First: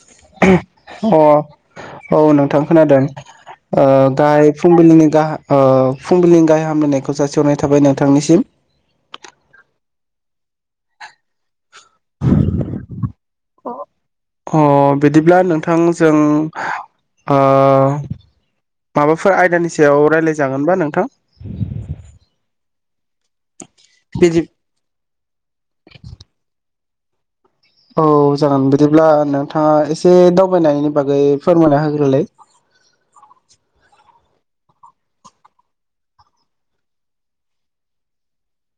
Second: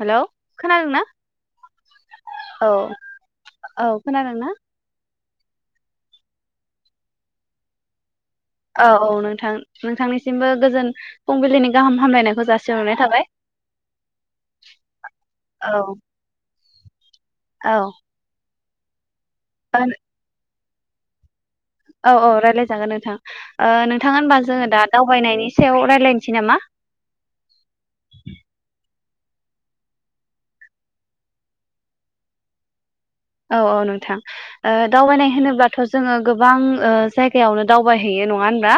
Hello खोनादोंना? अ औ नोंथां खोनादों औ ओ खोनादोंना? गाहाय फुंबिलिनि गाह। फुंबिलिनि गाहाम हामलायनायखौ जासिहरनाय थाबाय नोंथांनिसिम औ औ नोंथां नोंथांनिसिमबो गोजोन फुंबिलिनि गाहाम हामलायनायखौ जासिहरनाय थाबाय। अ बिदिब्ला औ नोंथां जों। ओ औ माबाफो फोर आयदानि सायाव राय्लाय जागोन नङा होनबा नोंथां? औ-औ रायज्लायजागोन नोंथां। नोंथां बिदि होनबा जोङो दा दावबायनायनि सायाव रायज्लायनोसै नामा? औ जागोन बिदिनो। ब्ला नोंथाङा एसे दावबायनायनि बागै फोरमायना होग्रोलाय। औ औ नोंथां दावबायनाय होनोब्लाथ' जोङो गोबां जायगायावनो दावबायहैयो नङा होनबा?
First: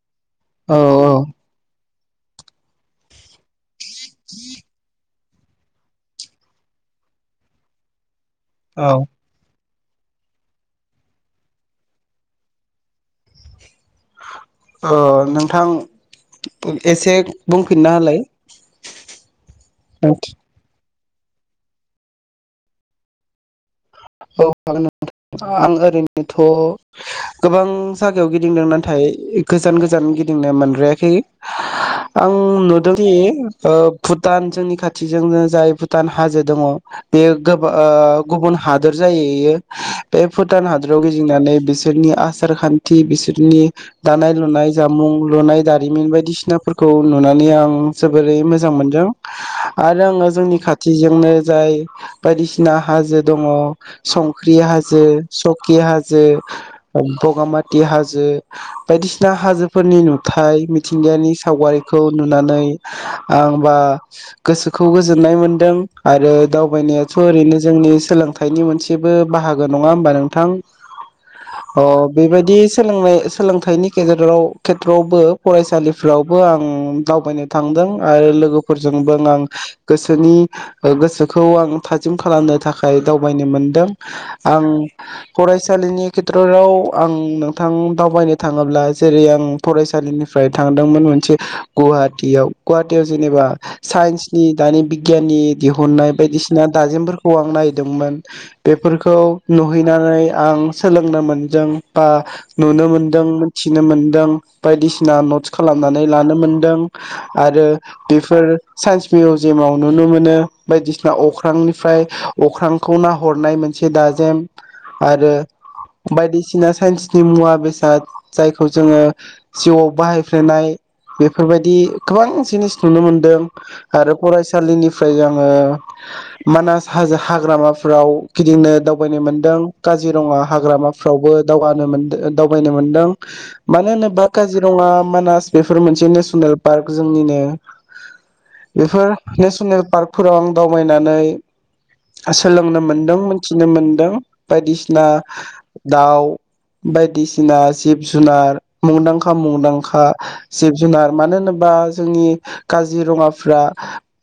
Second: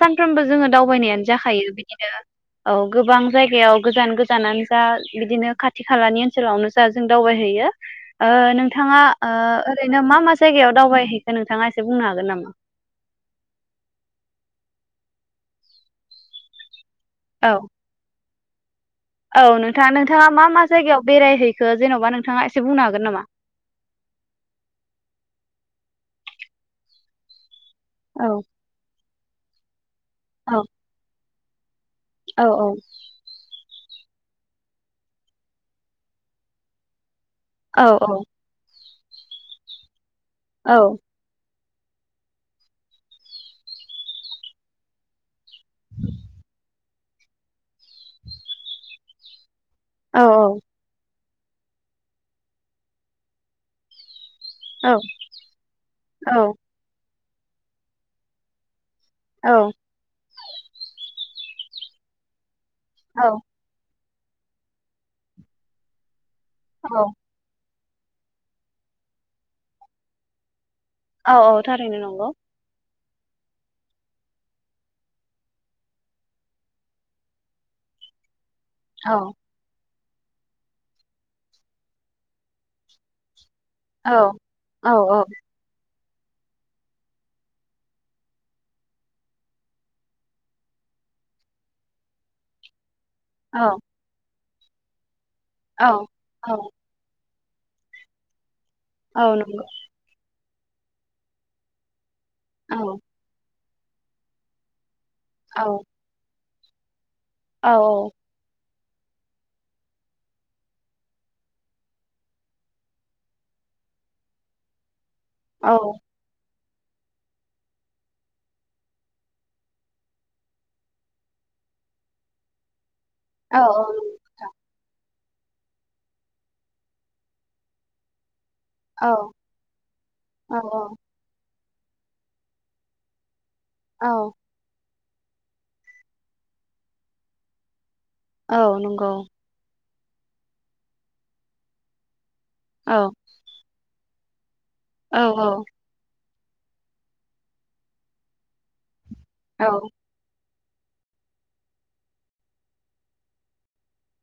सानफ्रोमबो जोङो औ दावबायनायानो जाखायो। औ गोबां जायगायाव गोजान-गोजानानो जा बिदिनो खाथि-खालानि ओनसोलावनो जा जों दावबायहैयो। औ बिथाङा ओ ओरैनो मा-मा जायगायाव दावबायहैखो नोंथाङा एसे बुंनो हागोन नामा? ओ नोंथां। एसे औ बुंफिनना होलाय । औ नोंथां नोंथाङा मा-मा जायगायाव बेरायहैखो जेनबा नोंथाङा एसे बुंनो हागोन नामा? औ हागोन नोंथां आं ओरैनोथ' गोबां जागायाव औ गिदिंदों नाथाय गोजान-गो गोजान गिदिंनो औ मोनद्रायाखै औ आं नुदोंदि भुटान जोंनि खाथिजोंनो जाय भुटान हाजो दङ। बेयो गोबां औ गुबुन हा दोर जायो बेयो बे भुटान औ हादराव गिदिंनानै बि बिसोरनि आसार खान्थि बिसोरनि दानाय लुनाय जामुं लुनाय दारिमिन बायदिसिनाफोरखौ नुनानै आं जोबोरै मोजां मोनदों । आरो औ आङो जोंनि खाथिजोंनो जाय बायदिसिना हाजो दङ सम फुख्रि औ हाजो, सकि हाजो बगामाथि हाजो बायदिसिना हाजोफोरनि नुथाय मिथिंगायानि सावगारिखौ नुनानै औ आंबा गोसोखौ गोजोननाय मोनदों आरो औ दावबायनायाथ ओरैनो जोंनि सोलों थायनि मोनसेबो बाहागो नङा होमबा नोंथां औ औ अ थारैनो नंगौ बेबायदि सोलोंनाय सोलोंथाइनि गेजेराव खेथ्रआवबो फरायसालिफ्रावबो आं दावबायनो थांदों आरो लोगो फोरजोंबो औ आं गोसोनि ओ गोसोखौ आं थाजिम खालामनो थाखाय दावबायनो मोन दों औ आं औ औ फरायसालिनि खेथ्रआव आं नोंथां दावबायनो थाङोब्ला जेरै आं फरायसालिनिफ्राय थांदोंमोन मोनसे गुवाहाटियाव गुवा जेनेबा औ साइनस नि दानि बि गियाननि दिहुननाय औ बायदिसिना दाजेमफोरखौ [unintelligible] दों मोन बेफोरखौ औ नंगौ नुहैनानै। आं सोलोंनो मोनदों बा औ नुनो मोनदों मिथिनो मोन्दों बायदिसिना ना नटस औ खालामनानै लानोमोन दों आरो औ बेफोर साइन्स मिउजियामाव नुनो मोनो बायदिसिना अख्रांनिफ्राय अख्रांखौ नाहरनाय मोनसे दाजेम आरो औ बायदिसिना बायदिसिना साइन्सनि मुवा बेसाद जायखौ जोङो जिउआव बाहायफ्लेनाय बेफोरबायदि गोबां जिनिस नुनो मोनदों औ औ आरो फरायसालिनि ओमफ्राय आङो मानास हाजो हाग्रामाफ्राव गिदिंनो औ दावबायनो मोनदों काजिरङा औ हाग्रामाफ्रावबो दावगानो मोनदो ओ दावबायनो मोनदों। मानो औ औ होनोबा काजिरङा मानास बेफोर मोनसे नेसनेल पार्क जोंनिनो औ नंगौ बेफोर नेसनेल पार्क फोराव आं दावबायनानै सोलोंनो औ मोन्दों मोनथिनो मोनदों बायदिसिना औ दाउ बायदिसिना जिब जुनार मुंदांखा औ खा-मुंदांखा जिब जुनार मानो होनोबा जोंनि काजिरङाफ्रा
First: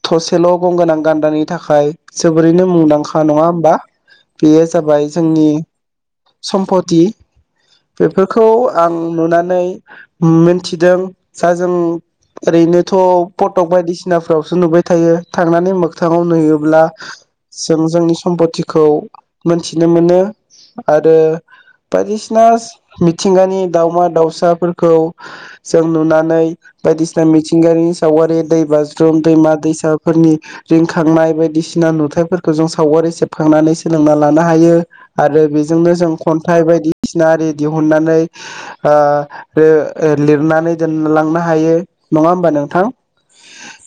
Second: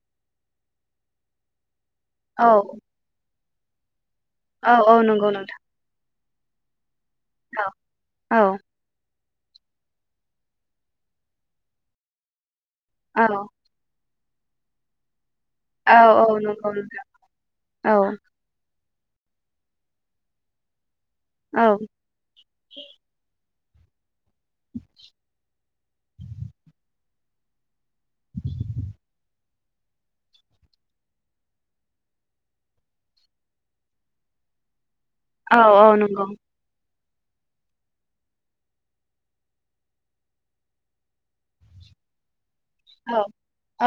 थसेल गं गोनां गान्दानि थाखाय औ जोबोरैनो मुंदांखा नङा हो मबा? बेयो औ औ जाबाय नंगौ जोंनि नोंथां सम्फथि औ बेफोरखौ आं नुनानै नै मिन्थिदों जा जों ओरैनोथ औ फटक बायदिसिना सिनाफ्रावसो नुबाय थायो । थांनानै औ औ मोगथाङाव नंगौ नुयोब्ला नोंथां जों औ जोंनि सम्फथि खौ मोनथिनो मोनो। आरो औ बायदिसिना मिथिंगानि दावमा-दावसा फिसाफोरखौ जों नुनानै बायदिसिना मिथिंगायारि सागारि दै बाज्रुम दैमा दैसाफोरनि रिंखांनाय बायदिसिना सिना नुथायफोरखौ जों सावगारि सेबखांनानै सोलोंना लानो हायो। आरो औ बेजोंनो औ जों नंगौ खन्थाइ बायदि सिना आरि दिहहुननानै ओ बे लिरनानै दोनलांनो हायो नङा होमबा नों थां? औ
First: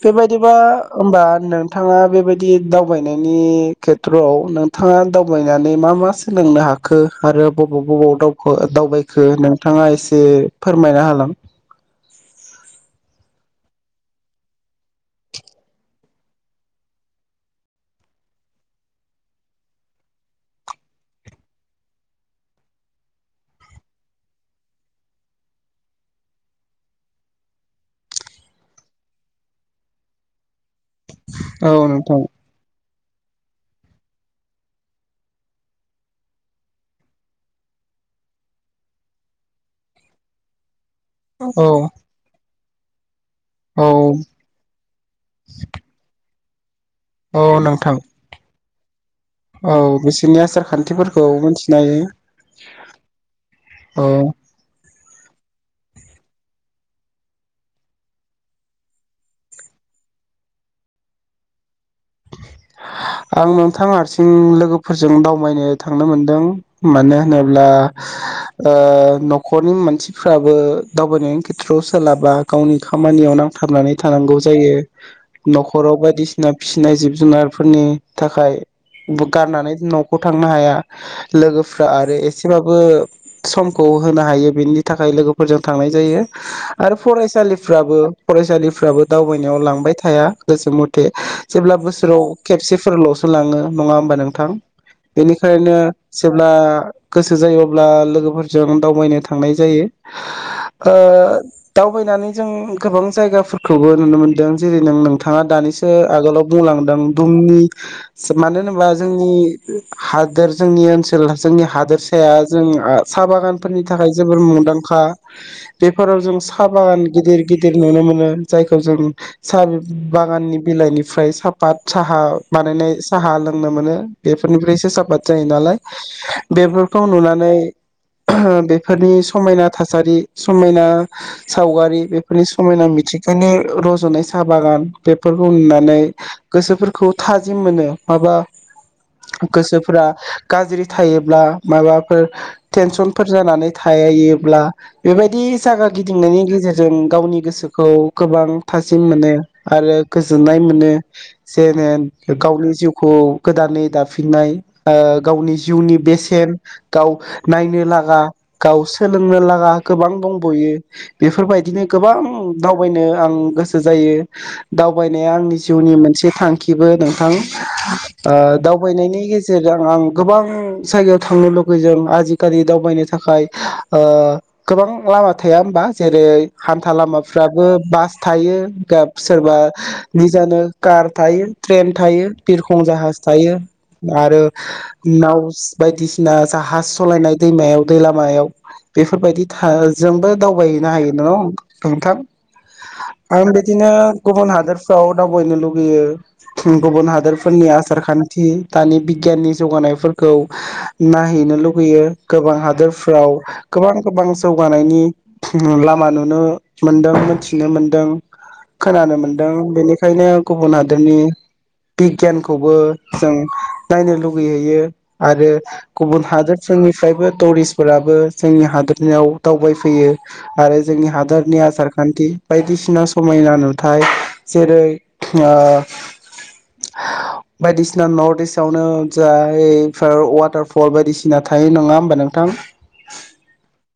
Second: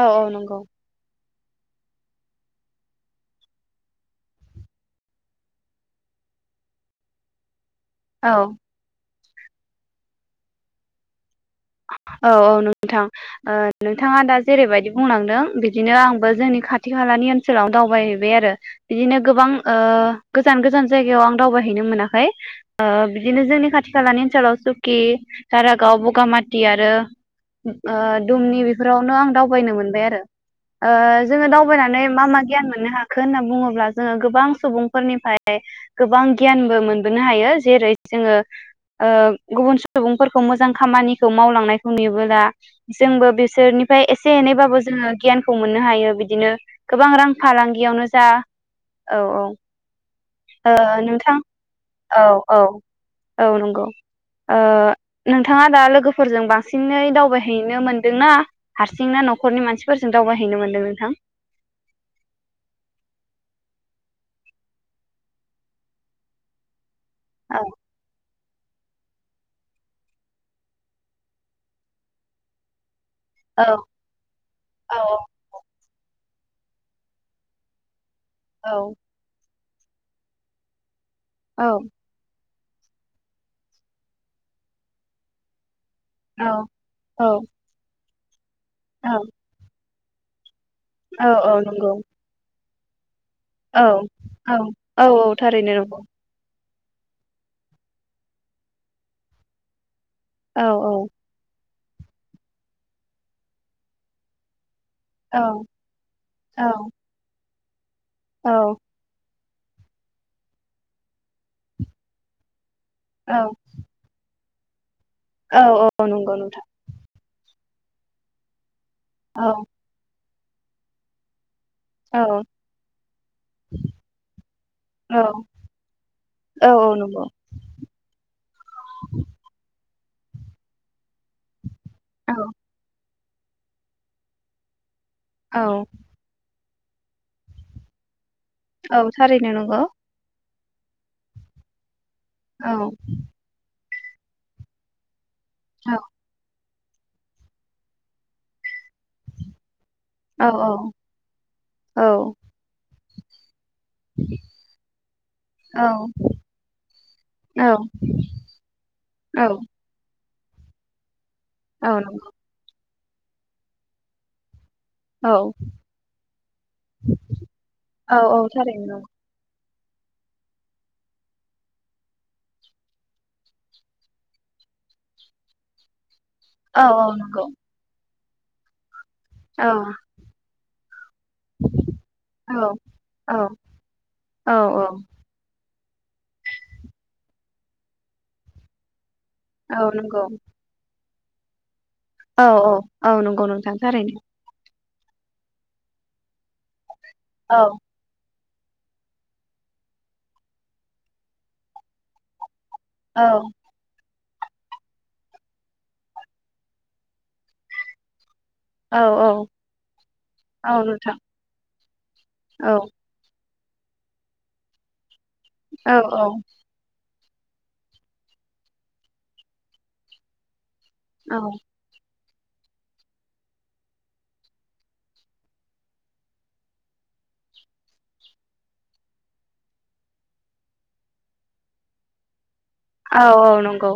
औ औ बेबायदिबा नंगौ होमबा नोंथाङा बेबायदि दाव दावबायनायनि खेथ्रआव नोंथाङा दावबायनानै मा-मा सोलोंनो हाखो? आरो बबाव बबाव औ दावखो दावबाय नोंथाङा एसे फोरमायना हालां औ नोंथां नोंथाङा दा जेरैबायदि बुंलांदों बिदिनो आंबो जोंनि खाथि खालानि ओनसोलाव दावबायहैबाय आरो बिदिनो गोबां ओ गोजान गोजान जायगायाव आं दावबायहैनो मोनाखै बिदिनो जोंनि खाथि खालानि ओनसोलाव सुकि दारागाव बगामा थि आरो ओ दुमनि बेफोरावनो आं दावबायनो मोनबाय आरो ओ जोङो औ दावबायनानै नोंथां मा मा गियान मोननो हा खो होनना बुङोब्ला जोङो गोबां सुबुंफोरनिफ्राय गोबां गियानबो मोनबोनो हायो जेरै जोङो ओ गुबुन सुबुंफोरखौ मोजां खामानि खौ औ मावलांनायखौ नुयोबोला जोंबो औ बिसोरनिफ्राय एसे एनैबाबो जोङो गियानखौ मोननो हायो बिदिनो गोबां रां औ नोंथां फालांगियावनो जा औ-औ औ बिसोरनि आसार ओ खान्थिफोरखौ नोंथां मिथिनो हायो औ-औ-औ नंगौ औ ओ नोंथाङा दा लोगोफोर फोरजों बांसिनै दावबायहैनो मोनदोंना हारसिंना नखरनि मानसिफोरजों दावबायहैनो मोनदों नोंथां आं नोंथां हारसिं लोगोफोरजों दावबायनो थांनो मोनदों मानो औ होनोब्ला ओ नखरनि मानसिफ्राबो दावबायनायनि खेथ्रआव सोलाबा गावनि खामानियाव औ नांथाबनानै थानांगौ जायो औ नखराव बायदिसिना फिसिनाय जिब जुनारफोरनि थाखाय औ बु गारनानै नखौ थांनो हाया औ लोगोफ्रा आरो ए सेबाबो समखौ होनो हायो बेनि थाखाय लोगोफोरजों थांनाय जायो औ आरो औ फरायसालिफ्राबो फरायसालिफ्राबो दावबायनायाव लांबाय थायो। थाया गोसो मथे औ औ ब्ला नंगौ बोसोराव खेबसे फोरलसो बो लाङो औ नङा होमबा नोंथां औ औ औ थारैनो बेनिखायनो नंगौ जेब्ला गोसो जायो अब्ला लोगोफोरजों दावबायनो थांनाय जायो औ औ ओ दावबायनानै जों गोबां जायगाफोरखौबो नुनो मोनदों जेरै नों औ नोंथाङा दानिसो आगोलाव बुंलांदों बुं उम मानो होनोबा जोंनि हादोर जोंनि ओनसोल जोंनि हादोरसाया जों ओ साहा औ बागानफोरनि थाखाय जोबोर मोन दांखा औ औ बेफोराव नंगौ जों नोंथां साहा बागान गिदिर गिदिर नुनो मोनो जाय खौ जों औ सा बागाननि बिलाइनिफ्राय बात औ साहा बानायनाय साहा लोंनो मोनो बेफोरनिफ्रायसो औ सापात जायो नालाय औ बेफोरखौ नंगौ नुनानै बेफोरनि समायना था सारि समायना सावगारि औ बेफोरनि समायना मिथिं जेने रजनाय साह बागान बेफोरखौ औ नुनानै गोसोफोरखौ थाजिम मोनो माबा औ थारैनो नंगौ गोसोफोरा गाज्रि थायोब्ला माबा फो औ थेनसनफोर जानानै थायायोब्ला बेबाय दि जागा औ गिदिंनायनि गेजेर जों गावनि गोसोखौ गोबां थासिम मोनो आरो औ गोजोननाय मोनो औ जेने गावनि जिउखौ गोदानै दाफिननाय ओ गावनि औ जिउनि बेसेन गाव नायनो लागा गाव सोलोंनो लागा गोबां बंबयो बेफोरबायदिनो गोबां नंगौ दाव थाबायनो आं गोसो जायो दावबायनाया औ आंनि बि मोनसे थांखिबो नोंथां औ ओ औ थारैनो नंगौ दावबायनायनि गेजेर जेरै आं आं गोबां जायगायाव थांनो लुबैयो जों आजिखालि दावबायनो थाखाय ओ गोबां लामा थाया होमबा जेरै जेरै औ हान्था औ नंगौ लामाफ्राबो बास थायो गाब सोरबा औ नो कार थायो ट्रेन थायो औ बिरखं जाहाज थायो आरो औ नाव बायदिसिना जाहाज सलायनाय दैमायाव दै लामायाव बे फोरबायदि था ओ नंगौ जोंबो दावबायहैनो हायो। नं थंथाब औ औ औ नंगौ आर नोंथां बिदिनो थारैनो गुबुन हादोर दाव दावबायनो लुगैयो। गुबुन औ हादोरफोरनि आसार खान न्थि दानि बिगियाननि जौगानायफोरखौ नायहैनो लुुबैयो गोबां हा औ दोरफ्राव गोबां गोबां जौगानायनि उम लामा नुनो मोनदों मोनथिनो मोनदों औ खोनानो औ मोनदों। बेनिखायनो औ गुबुन नोंथां हादोरनि औ बिगियानखौबो जों नायनो लुगैहैयो आरो औ गुबुन औ हादोरफोरनिफ्रायबो टुरिस्टफोराबो जोंनि हादोरनिाव दावबायफैयो आरो जोंनि औ हादोरनि आसार खान्थि बायदिसिना समायना नुथाय। जेरै ओ बायदिसिना नर्थ इस्टआवनो जायफोर वाटारफल बायदिसिना थायो नङा होमबा नोंथां? औ औ नंगौ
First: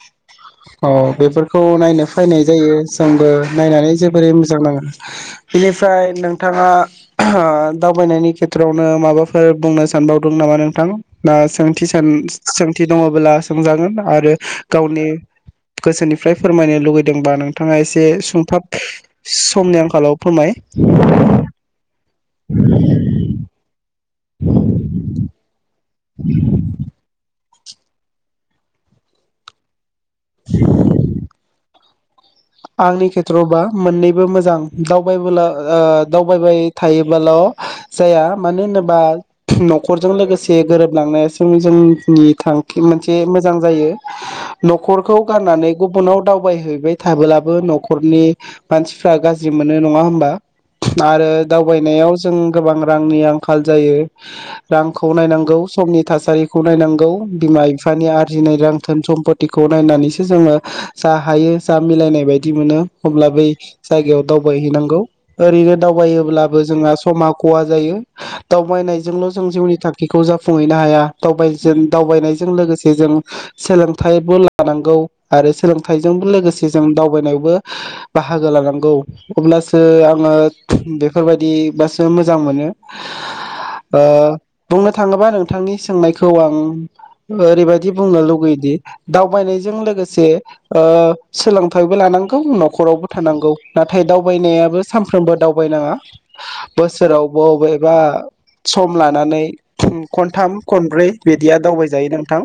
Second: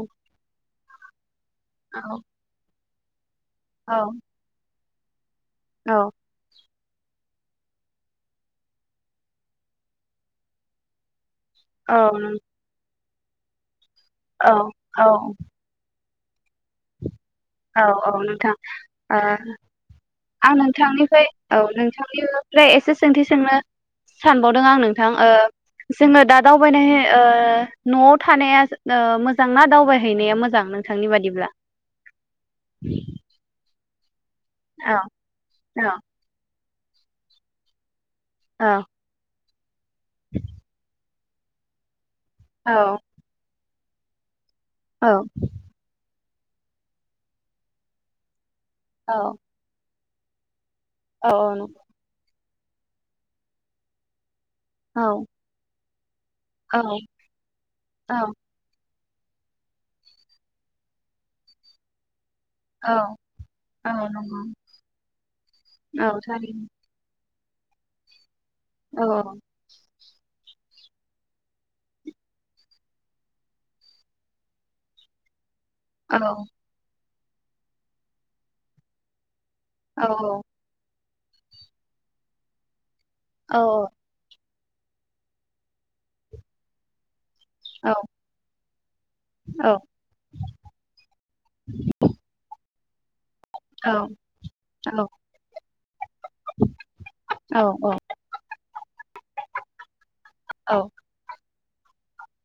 औ बेफोर खौ औ नायनो फैनाय जायो। जोंबो नायनानै औ जोबोरै मोजां नाङो। [inaudible] बेनिफ्राय नों नोंथाङा दावबायनायनि खेथ्रयावनो माबाफोर बुंनो सानबावदों नामा नोंथां? ना सोंथि सान सोंथि दङबोला सोंजागोन आरो औ गावनि गोसोनि फ्राय फोरमायनो लुगै दोंबा नोंथाङा औ एसे औ नोंथां सुंथाब ओ समनि आंखालाव फोरमाय आं नोंथांनिफ्राय औ नोंथांनिफ्राय एसे सोंथि सोंनो सानबावदों आं नोंथां ओ जोङो दा दावबायनाय ओ न'आव थानाया ओ मोजां ना दावबाय जाहैनाया मोजां नोंथांनि बादिब्ला आंनि खेथ्रआवबा मोननै बो मोजां औ दावबाय ओ औ दावबायबाय थायोबाल' जाया मानो औ होनोबा न' न'खरजों लोगोसे गोरोबलांनो जों जों नि औ थांखि मोनसे मोजां जायो। लांदां न'खरखौ गारनानै गुबुनाव दाव दावबायहैबाय थाबोलाबो न'खरनि मानसिफ्रा औ गाज्रि मोनो नङा होम बा औ आरो दावबायनायाव जों गोबां रांनि आंखाल जायो। औ रांखौ नायनांगौ समनि थासारिखौ नायनांगौ बिमा बिफानि आरजिनाय रां धोन सम्पितिखौ नायनानैसो जोङो जा हायो जा मिलायनाय बाय दि मोनो औ अब्ला बै औ जायगायाव नंगौ दावबायहैनांगौ ओरैनो औ थारैनो दावायोब्लाबो जोंहा समा खहा जायो। औ दावबायनायजोंल' जों जिउनि था बेखौ जाफुंहैनो हाया दावबायजों दावबायनायजों लोगोसे जों सोलोंथाइबो लानांगौ आरो औ औ सोलोंथाइजोंबो लोगोसे दावबायनायावबो बाहागो लानांगौ। अब्लासो आङो औ बे बेफोरबायदिबासो मोजां मोनो। औ ओ बुंनो थाङोबा नोंथांनि सोंनायखौ आं औ ओरैबायाददि बुंनो लुगैयोदि औ दावबायनायजों लोगोसे ओ सोलोंथाइबो लानांगौ हुं नखरावबो थानांगौ नाथाय दावबायनायाबो औ सानफ्रोमबो दावबायनाङा बोसोराव बबेबा सम लानानै खनथाम खनब्रै बेद दिया दावबायजायो नोंथां।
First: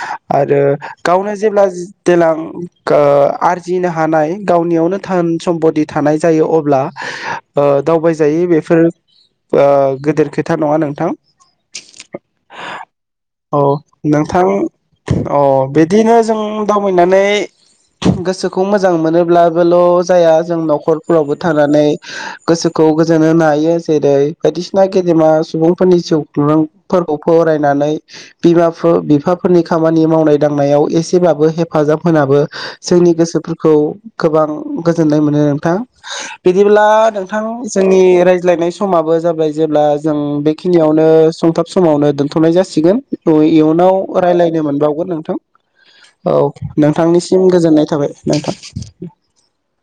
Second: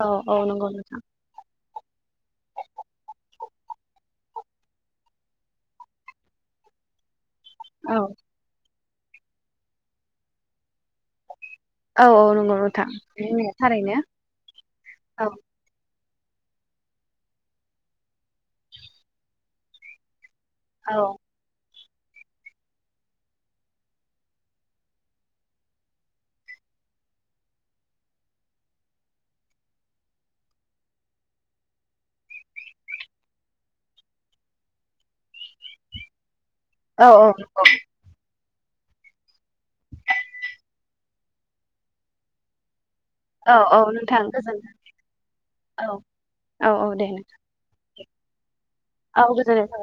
औ औ आरो नंगौ नोंथां गावनो जेब्ला जो देलां खो आरजिनो हानाय गावनियावनो धोन-सम्पति थानाय जायो अब्ला ओ औ दावबायजायो बेफोर आ गोदेर खोथा नङा नोंथां औ औ नंगौ नोथां नों होननाया औ थारैनो नोंथां औ। अ बिदिनो जों दावबायनानै गोसोखौ मोजां मोनोब्ला बोल जाया जों औ नखरफोरावबो थानानै गोसोखौ गोजोन होनो हायो, जेरै-बायदिसिना गेदेमा सुबुंफोरनि जिउांफोरखौ फरायनानै बिमाफोर बिफाफोरनि खामानि मावनाय दांनायाव एसेबाबो हेफाजाब होनाबो। जोंनि गोसोफोरखौ गोबां गोजोननाय मोनो नोंथां बिदिब्ला औ नोंथां जोंनि रायजो लायनाय समाबो जाबाय जेब्ला जों बेखिनियावनो सुंथाब समावनो दोन्थनाय जासिगोन औ इयुनाव रायलायनो मोनबावगोन नोंथां औ औ नोंथांनिसिम गोजोननाय थाबाय नोंथां नोंथां औ गोजोननाय थाबाय